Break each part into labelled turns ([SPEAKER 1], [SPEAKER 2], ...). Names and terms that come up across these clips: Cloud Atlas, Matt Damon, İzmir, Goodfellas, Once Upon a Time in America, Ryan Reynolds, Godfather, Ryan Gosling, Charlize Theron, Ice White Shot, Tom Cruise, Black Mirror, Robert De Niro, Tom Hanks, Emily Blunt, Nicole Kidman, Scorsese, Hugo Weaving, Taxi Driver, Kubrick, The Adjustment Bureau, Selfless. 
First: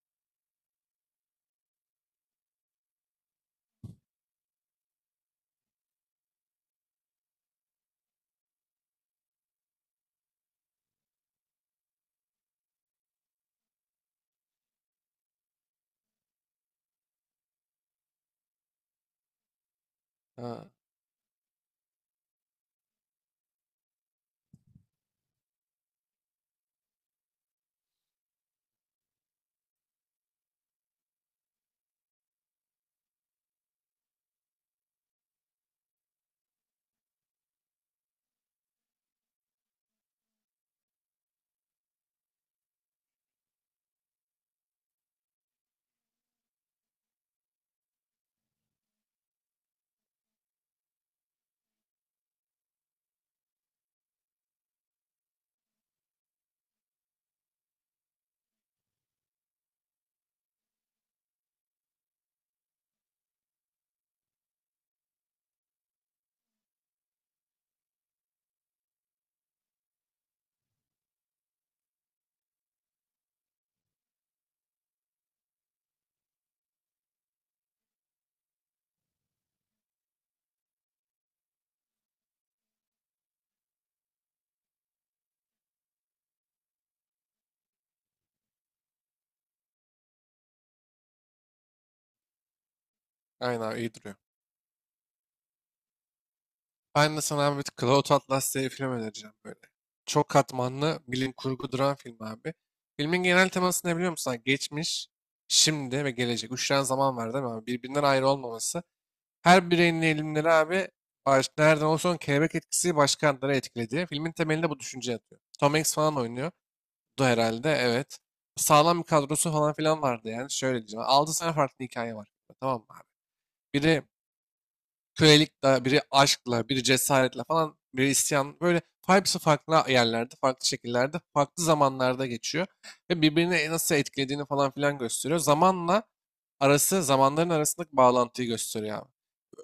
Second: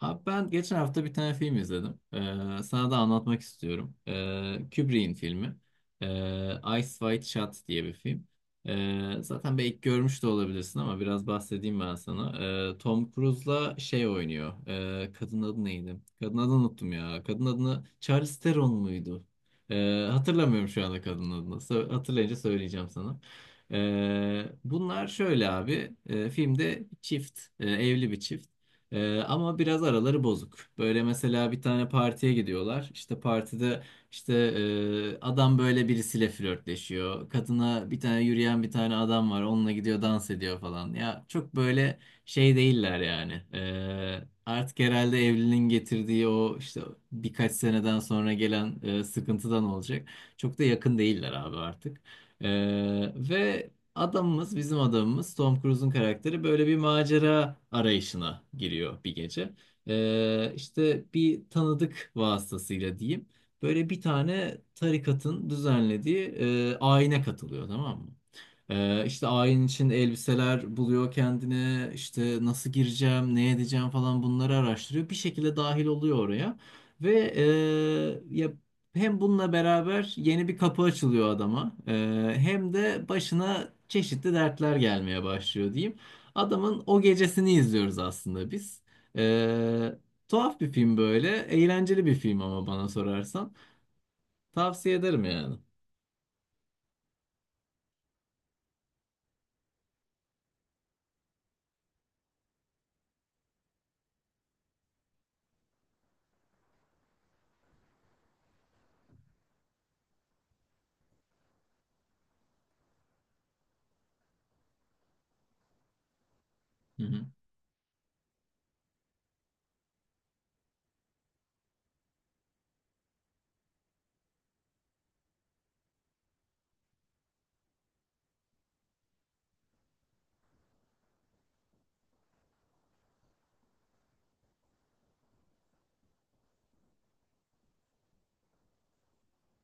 [SPEAKER 1] Abi ben geçen hafta bir tane film izledim. Sana da anlatmak istiyorum. Kubrick'in filmi. Ice White Shot diye bir film. Zaten belki görmüş de olabilirsin ama biraz bahsedeyim ben sana. Tom Cruise'la şey oynuyor. Kadın adı neydi? Kadın adını unuttum ya. Kadın adını Charlize Theron muydu? Hatırlamıyorum
[SPEAKER 2] Ha,
[SPEAKER 1] şu anda kadın adını. Hatırlayınca söyleyeceğim sana. Bunlar şöyle abi. Filmde çift, evli bir çift. Ama biraz araları bozuk. Böyle mesela bir tane partiye gidiyorlar. İşte partide işte adam böyle birisiyle flörtleşiyor. Kadına bir tane yürüyen bir tane adam var. Onunla gidiyor, dans ediyor falan. Ya çok böyle şey değiller yani. Artık herhalde evliliğin getirdiği o işte birkaç seneden sonra gelen sıkıntıdan olacak. Çok da yakın değiller abi artık. Ee, ve Bizim adamımız Tom Cruise'un karakteri böyle bir macera arayışına giriyor bir gece. İşte bir tanıdık vasıtasıyla diyeyim. Böyle bir tane tarikatın düzenlediği ayine katılıyor, tamam mı? İşte ayin için elbiseler buluyor kendine. İşte nasıl gireceğim, ne edeceğim falan bunları araştırıyor. Bir şekilde dahil oluyor oraya. Ya hem bununla beraber yeni bir kapı açılıyor adama, hem de başına çeşitli dertler gelmeye başlıyor diyeyim. Adamın o gecesini izliyoruz aslında biz. Eee, Tuhaf bir film böyle, eğlenceli bir film ama bana sorarsan.
[SPEAKER 2] aynen abi, iyi duruyor.
[SPEAKER 1] Tavsiye ederim yani.
[SPEAKER 2] Ben de sana abi bir Cloud Atlas diye bir film önereceğim böyle. Çok katmanlı bilim kurgu duran film abi. Filmin genel teması ne biliyor musun abi? Geçmiş, şimdi ve gelecek. Üç tane zaman var değil mi abi? Birbirinden ayrı olmaması. Her bireyin eğilimleri abi baş, nereden olsa olsun kelebek etkisi başkanları etkiledi. Filmin temelinde bu düşünce yatıyor. Tom Hanks falan oynuyor.
[SPEAKER 1] Hı
[SPEAKER 2] Bu
[SPEAKER 1] hı.
[SPEAKER 2] herhalde evet. Sağlam bir kadrosu falan filan vardı yani. Şöyle diyeceğim. 6 tane farklı hikaye var. Tamam mı abi? Biri kölelikle, biri aşkla, biri cesaretle falan, biri isyan. Böyle hepsi farklı yerlerde, farklı şekillerde, farklı zamanlarda geçiyor. Ve birbirini nasıl etkilediğini falan filan gösteriyor. Zamanla arası, zamanların arasındaki bağlantıyı gösteriyor abi.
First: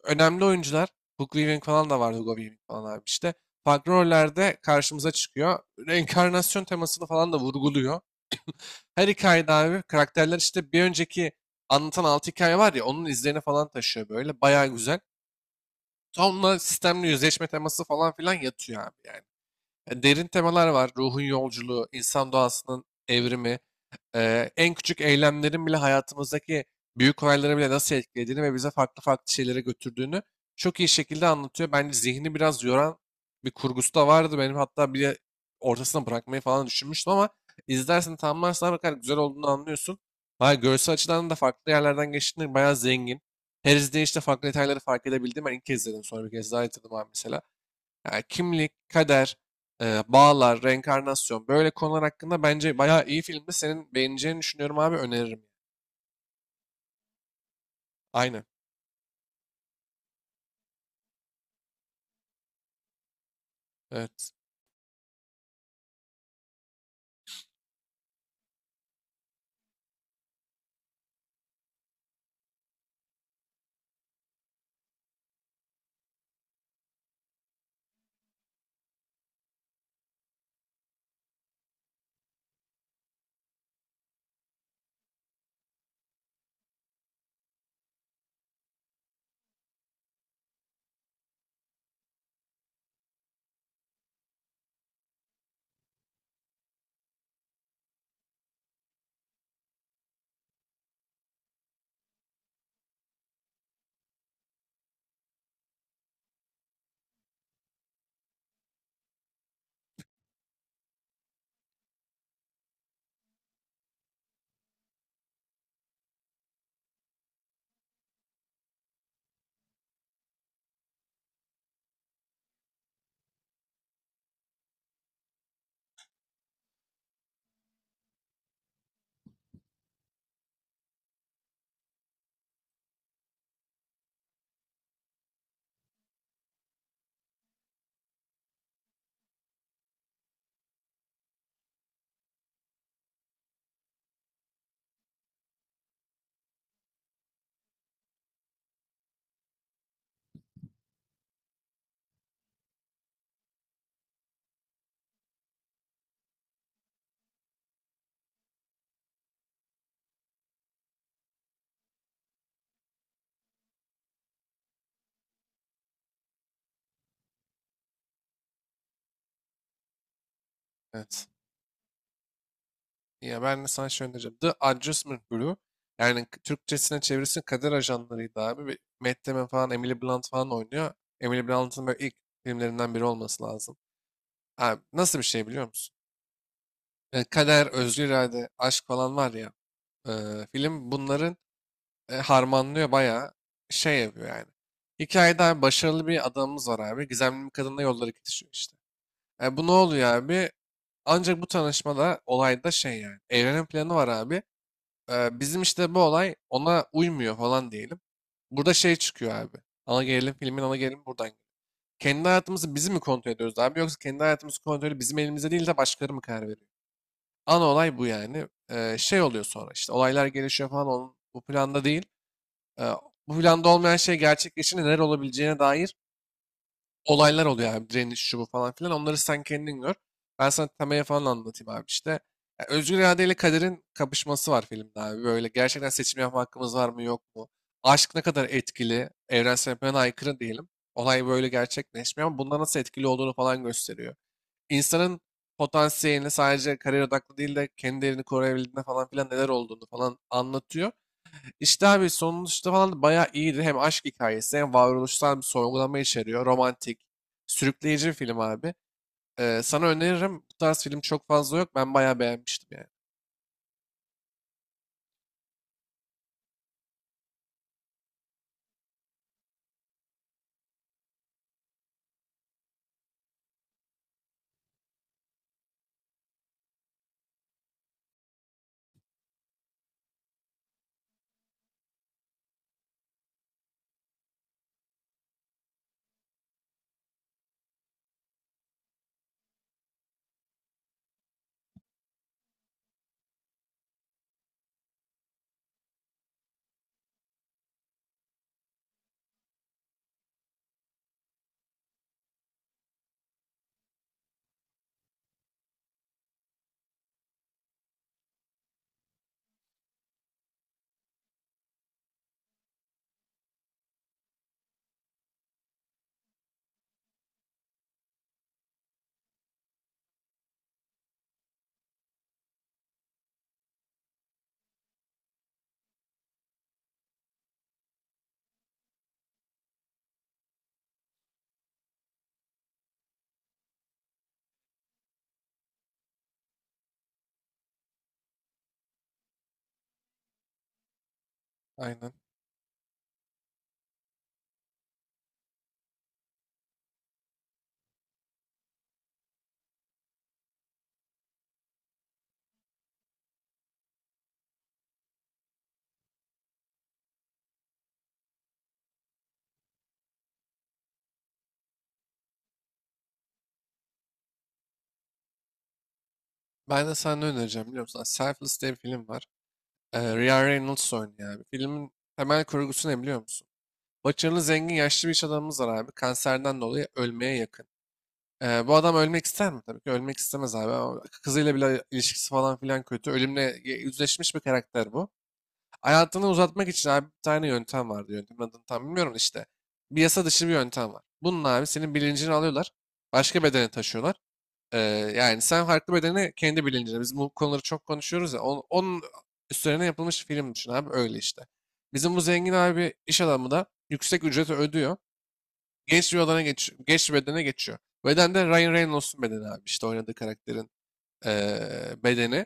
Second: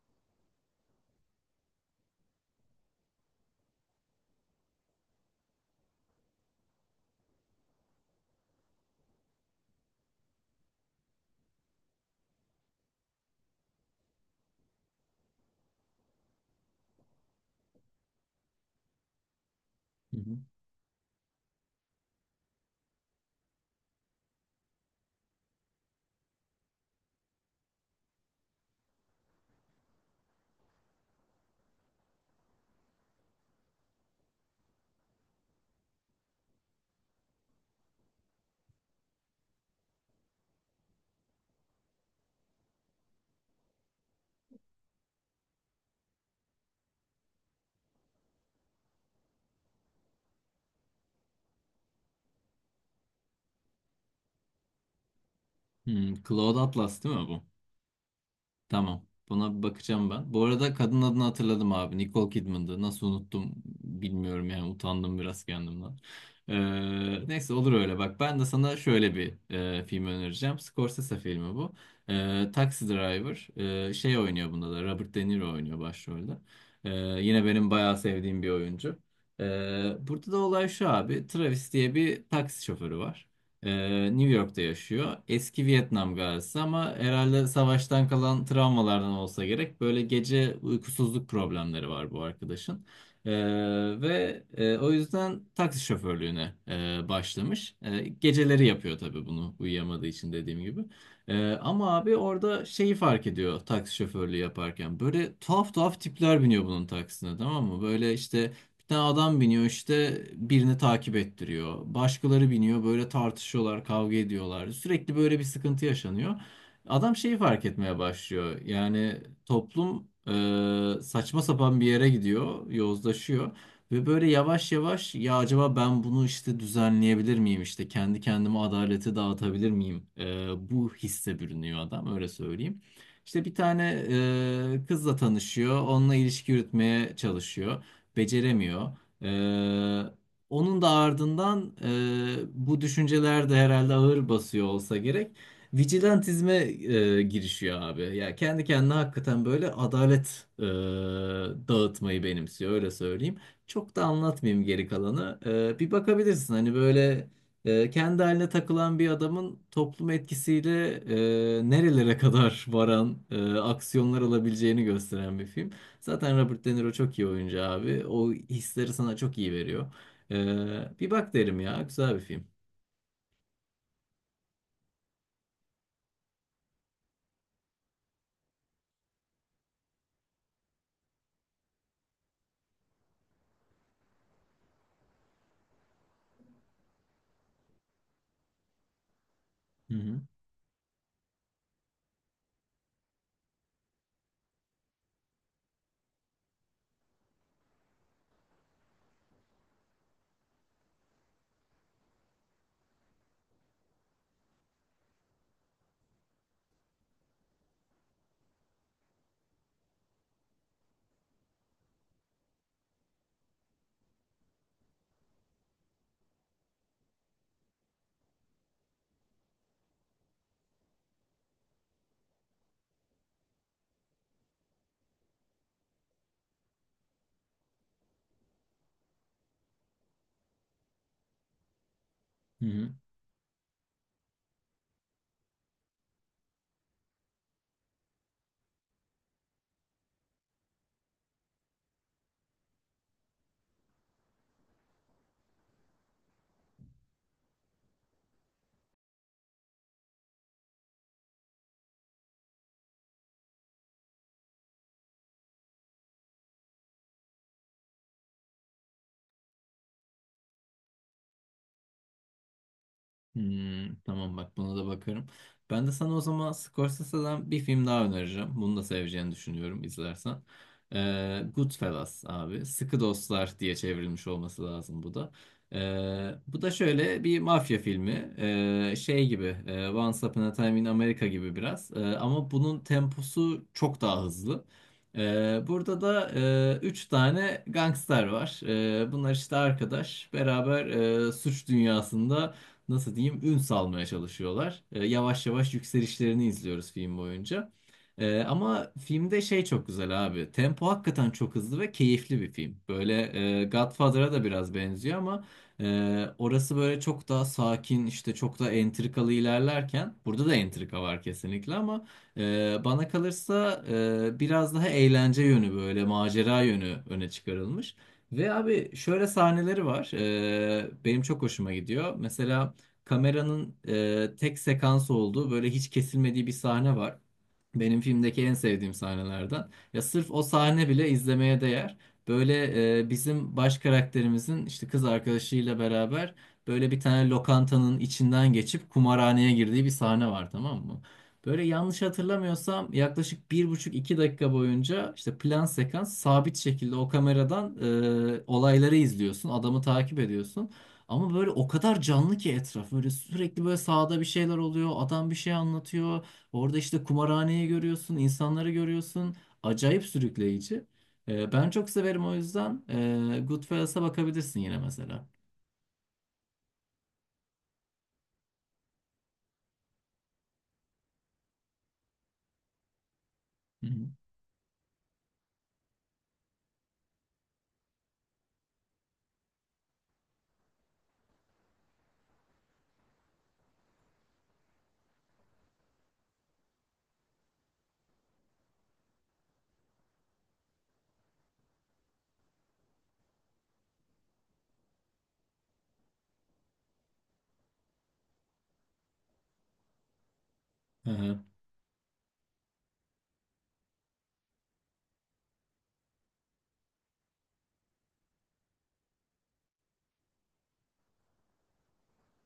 [SPEAKER 2] Önemli oyuncular, Hugo Weaving falan da vardı, Hugo Weaving falan abi işte. Farklı rollerde karşımıza çıkıyor. Reenkarnasyon temasını falan da vurguluyor. Her hikayede abi karakterler işte bir önceki anlatan altı hikaye var ya onun izlerini falan taşıyor böyle. Bayağı güzel. Sonra sistemli yüzleşme teması falan filan yatıyor abi yani.
[SPEAKER 1] Hı
[SPEAKER 2] Derin
[SPEAKER 1] hı.
[SPEAKER 2] temalar var. Ruhun yolculuğu, insan doğasının evrimi, en küçük eylemlerin bile hayatımızdaki büyük olayları bile nasıl etkilediğini ve bize farklı farklı şeylere götürdüğünü çok iyi şekilde anlatıyor. Bence zihni biraz yoran bir kurgusu da vardı. Benim hatta bir ortasına bırakmayı falan düşünmüştüm ama izlersen tamamlarsan ne kadar güzel olduğunu anlıyorsun. Hayır, görsel açıdan da farklı yerlerden geçtiğinde bayağı zengin. Her izleyişte farklı detayları fark edebildim. Ben ilk kez izledim sonra bir kez daha izledim abi mesela. Yani kimlik, kader, bağlar, reenkarnasyon böyle konular hakkında bence bayağı iyi filmdi. Senin beğeneceğini düşünüyorum abi, öneririm.
[SPEAKER 1] Hmm, Cloud Atlas değil mi bu?
[SPEAKER 2] Aynen.
[SPEAKER 1] Tamam. Buna bir bakacağım ben. Bu arada kadın adını hatırladım abi. Nicole Kidman'dı. Nasıl unuttum
[SPEAKER 2] Evet.
[SPEAKER 1] bilmiyorum yani. Utandım biraz kendimden. Neyse, olur öyle. Bak ben de sana şöyle bir film önereceğim. Scorsese filmi bu. Taxi Driver. Şey oynuyor bunda da. Robert De Niro oynuyor başrolde. Ee, Yine benim bayağı sevdiğim bir oyuncu. Burada da olay şu abi. Travis diye bir taksi şoförü var. New York'ta yaşıyor. Eski Vietnam gazisi ama herhalde savaştan kalan travmalardan olsa gerek. Böyle gece uykusuzluk problemleri var bu arkadaşın. Ee, O yüzden taksi şoförlüğüne başlamış. E, geceleri yapıyor tabii bunu uyuyamadığı için dediğim gibi. E, ama abi orada şeyi fark ediyor taksi şoförlüğü yaparken. Böyle tuhaf tuhaf tipler biniyor bunun taksisine, tamam mı? Böyle işte bir tane adam biniyor, işte birini takip ettiriyor. Başkaları biniyor böyle, tartışıyorlar, kavga ediyorlar. Sürekli böyle bir sıkıntı yaşanıyor. Adam şeyi fark etmeye başlıyor. Yani toplum saçma sapan bir yere gidiyor, yozlaşıyor. Ve böyle yavaş yavaş ya acaba ben bunu işte düzenleyebilir miyim, işte kendi kendime adaleti dağıtabilir miyim? Bu hisse bürünüyor adam, öyle söyleyeyim. İşte bir tane kızla tanışıyor, onunla ilişki yürütmeye çalışıyor, beceremiyor. Ee, Onun da ardından bu düşünceler de herhalde ağır basıyor olsa gerek. Vigilantizme girişiyor abi. Ya kendi kendine hakikaten böyle adalet dağıtmayı benimsiyor, öyle söyleyeyim. Çok da anlatmayayım geri kalanı. E, bir bakabilirsin hani böyle kendi haline takılan bir adamın toplum etkisiyle nerelere kadar varan aksiyonlar alabileceğini gösteren bir film. Zaten Robert De Niro çok iyi oyuncu abi. O hisleri sana çok iyi veriyor. Bir
[SPEAKER 2] Evet.
[SPEAKER 1] bak derim ya. Güzel bir film.
[SPEAKER 2] Ya ben de sana şey önereceğim. The Adjustment Bureau. Yani Türkçesine çevirisi kader ajanlarıydı abi. Bir Matt Damon falan, Emily Blunt falan oynuyor. Emily Blunt'ın böyle ilk filmlerinden biri olması lazım. Abi nasıl bir şey biliyor musun? E, kader, özgür irade, aşk falan var ya.
[SPEAKER 1] Hı
[SPEAKER 2] e,
[SPEAKER 1] hı.
[SPEAKER 2] Film bunların harmanlıyor, bayağı şey yapıyor yani. Hikayede abi başarılı bir adamımız var abi. Gizemli bir kadınla yolları kesişiyor işte. E, bu ne oluyor abi? Ancak bu tanışmada olayda şey yani. Evrenin planı var abi. E, bizim işte bu olay ona uymuyor falan diyelim. Burada şey çıkıyor abi. Ana gerilim, filmin ana gerilimi buradan geliyor. Kendi hayatımızı biz mi kontrol ediyoruz abi, yoksa kendi hayatımızın kontrolü bizim elimizde değil de başkaları mı karar veriyor? Ana olay bu yani. E, şey oluyor sonra işte olaylar gelişiyor falan, onun bu planda değil. Ee, Bu planda olmayan şey gerçekleşince neler olabileceğine dair olaylar oluyor abi. Direniş, şu bu falan filan. Onları sen kendin gör. Ben sana temaya falan anlatayım abi işte.
[SPEAKER 1] Hı
[SPEAKER 2] Ya,
[SPEAKER 1] hı.
[SPEAKER 2] özgür irade ile kaderin kapışması var filmde abi. Böyle gerçekten seçim yapma hakkımız var mı yok mu? Aşk ne kadar etkili? Evrensel yapıya aykırı diyelim. Olay böyle gerçekleşmiyor ama bunlar nasıl etkili olduğunu falan gösteriyor. İnsanın potansiyelini sadece kariyer odaklı değil de kendi değerini koruyabildiğinde falan filan neler olduğunu falan anlatıyor. İşte abi sonuçta falan da bayağı iyiydi. Hem aşk hikayesi hem varoluşsal bir sorgulama içeriyor. Romantik, sürükleyici bir film abi. Sana öneririm. Bu tarz film çok fazla yok. Ben bayağı beğenmiştim yani.
[SPEAKER 1] Hmm, tamam, bak buna da bakarım. Ben de sana o zaman Scorsese'den bir film daha önereceğim. Bunu da seveceğini düşünüyorum izlersen. Goodfellas abi. Sıkı Dostlar diye çevrilmiş olması lazım bu da. Bu da şöyle bir mafya filmi. Şey gibi, Once Upon a Time in America gibi biraz. Ama bunun temposu çok daha hızlı. Burada da üç tane gangster var. Bunlar işte arkadaş. Beraber suç dünyasında nasıl diyeyim ün salmaya çalışıyorlar. E, yavaş yavaş yükselişlerini izliyoruz film boyunca. E, ama filmde şey çok güzel abi. Tempo hakikaten çok hızlı ve keyifli bir film. Böyle Godfather'a da biraz benziyor ama orası böyle çok daha sakin, işte çok da entrikalı ilerlerken burada da entrika var kesinlikle ama bana kalırsa biraz daha eğlence yönü, böyle macera yönü öne çıkarılmış. Ve abi şöyle sahneleri var. Benim çok hoşuma gidiyor. Mesela kameranın tek sekans olduğu, böyle hiç kesilmediği bir sahne var. Benim filmdeki en sevdiğim sahnelerden. Ya sırf o sahne bile izlemeye değer. Böyle bizim baş karakterimizin işte kız arkadaşıyla beraber böyle bir tane lokantanın içinden geçip kumarhaneye girdiği bir sahne var, tamam mı? Böyle yanlış
[SPEAKER 2] Aynen.
[SPEAKER 1] hatırlamıyorsam yaklaşık bir buçuk iki dakika boyunca işte plan sekans sabit şekilde o kameradan olayları izliyorsun, adamı takip ediyorsun. Ama böyle o kadar canlı ki etraf. Böyle sürekli böyle sahada bir şeyler oluyor. Adam bir şey anlatıyor. Orada işte kumarhaneyi görüyorsun, insanları görüyorsun. Acayip sürükleyici. Ben çok severim o yüzden. Goodfellas'a bakabilirsin yine mesela.
[SPEAKER 2] Ben de sana ne önereceğim biliyor musun? Selfless diye bir film var. Ryan Reynolds oynuyor abi. Filmin temel kurgusu ne biliyor musun?
[SPEAKER 1] Hı hı.
[SPEAKER 2] Başarılı, zengin, yaşlı bir iş adamımız var abi. Kanserden dolayı ölmeye yakın. Bu adam ölmek ister mi? Tabii ki ölmek istemez abi. Ama kızıyla bile ilişkisi falan filan kötü. Ölümle yüzleşmiş bir karakter bu. Hayatını uzatmak için abi bir tane yöntem vardı. Yöntemin adını tam bilmiyorum da işte. Bir yasa dışı bir yöntem var. Bunun abi senin bilincini alıyorlar. Başka bedene taşıyorlar. Ee, Yani sen farklı bedene, kendi bilincine. Biz bu konuları çok konuşuyoruz ya. Onun, üstlerine yapılmış film düşün abi
[SPEAKER 1] Hı
[SPEAKER 2] öyle
[SPEAKER 1] hı.
[SPEAKER 2] işte. Bizim bu zengin abi iş adamı da yüksek ücreti ödüyor. Genç bir odana geç, genç bir bedene geçiyor. Beden de Ryan Reynolds'un bedeni abi, işte oynadığı karakterin bedeni,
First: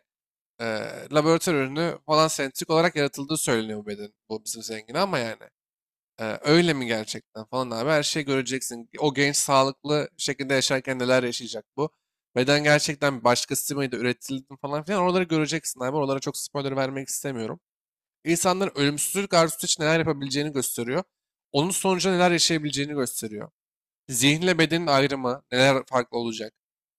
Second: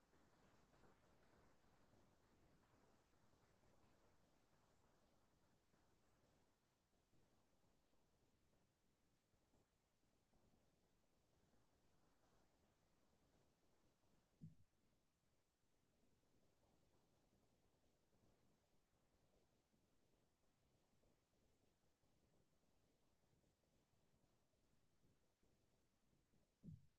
[SPEAKER 2] laboratuvar ürünü falan sentetik olarak yaratıldığı söyleniyor bu beden. Bu bizim zengin ama yani. Öyle mi gerçekten falan abi, her şeyi göreceksin. O genç sağlıklı şekilde yaşarken neler yaşayacak bu. Beden gerçekten başkası mıydı, üretildi mi falan filan, oraları göreceksin abi. Oralara çok spoiler vermek istemiyorum. İnsanların ölümsüzlük arzusu için neler yapabileceğini gösteriyor. Onun sonucu neler yaşayabileceğini gösteriyor. Zihinle bedenin ayrımı neler farklı olacak?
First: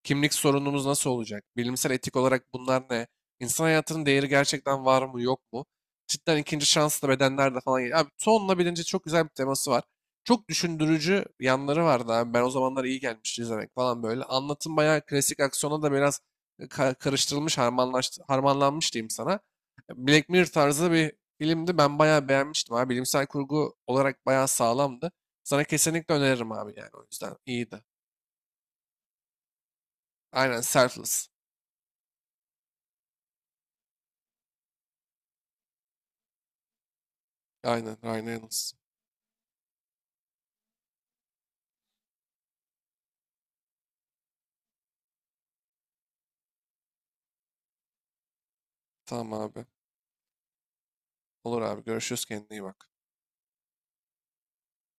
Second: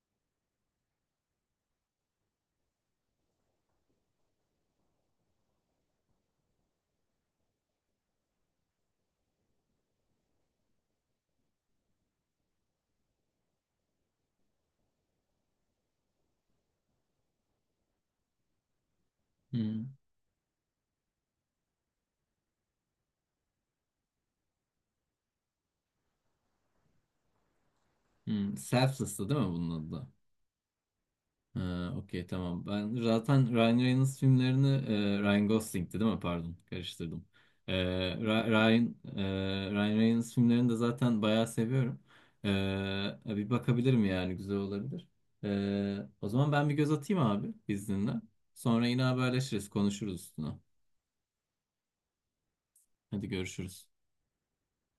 [SPEAKER 2] Kimlik sorunumuz nasıl olacak? Bilimsel etik olarak bunlar ne? İnsan hayatının değeri gerçekten var mı yok mu? Cidden ikinci şanslı bedenler de falan geliyor. Abi tonla bilince çok güzel bir teması var. Çok düşündürücü yanları vardı abi. Ben o zamanlar iyi gelmişti izlemek falan böyle. Anlatım bayağı klasik aksiyona da biraz karıştırılmış, harmanlanmış diyeyim sana.
[SPEAKER 1] Hı
[SPEAKER 2] Black Mirror tarzı bir filmdi. Ben bayağı beğenmiştim abi. Bilimsel kurgu olarak bayağı sağlamdı. Sana kesinlikle öneririm abi yani o yüzden. İyiydi.
[SPEAKER 1] hı. Selfless'tı değil mi bunun adı da?
[SPEAKER 2] Aynen, Selfless.
[SPEAKER 1] Ha, okey tamam. Ben zaten Ryan Reynolds filmlerini Ryan Gosling'ti değil mi? Pardon, karıştırdım. E,
[SPEAKER 2] Aynen, Ryan Reynolds.
[SPEAKER 1] Ryan Reynolds filmlerini de zaten bayağı seviyorum. E, Bir bakabilirim yani, güzel olabilir. E, o zaman ben bir göz atayım abi izninle. Sonra yine
[SPEAKER 2] Tamam abi.
[SPEAKER 1] haberleşiriz, konuşuruz üstüne.
[SPEAKER 2] Olur abi. Görüşürüz. Kendine iyi bak.
[SPEAKER 1] Hadi görüşürüz.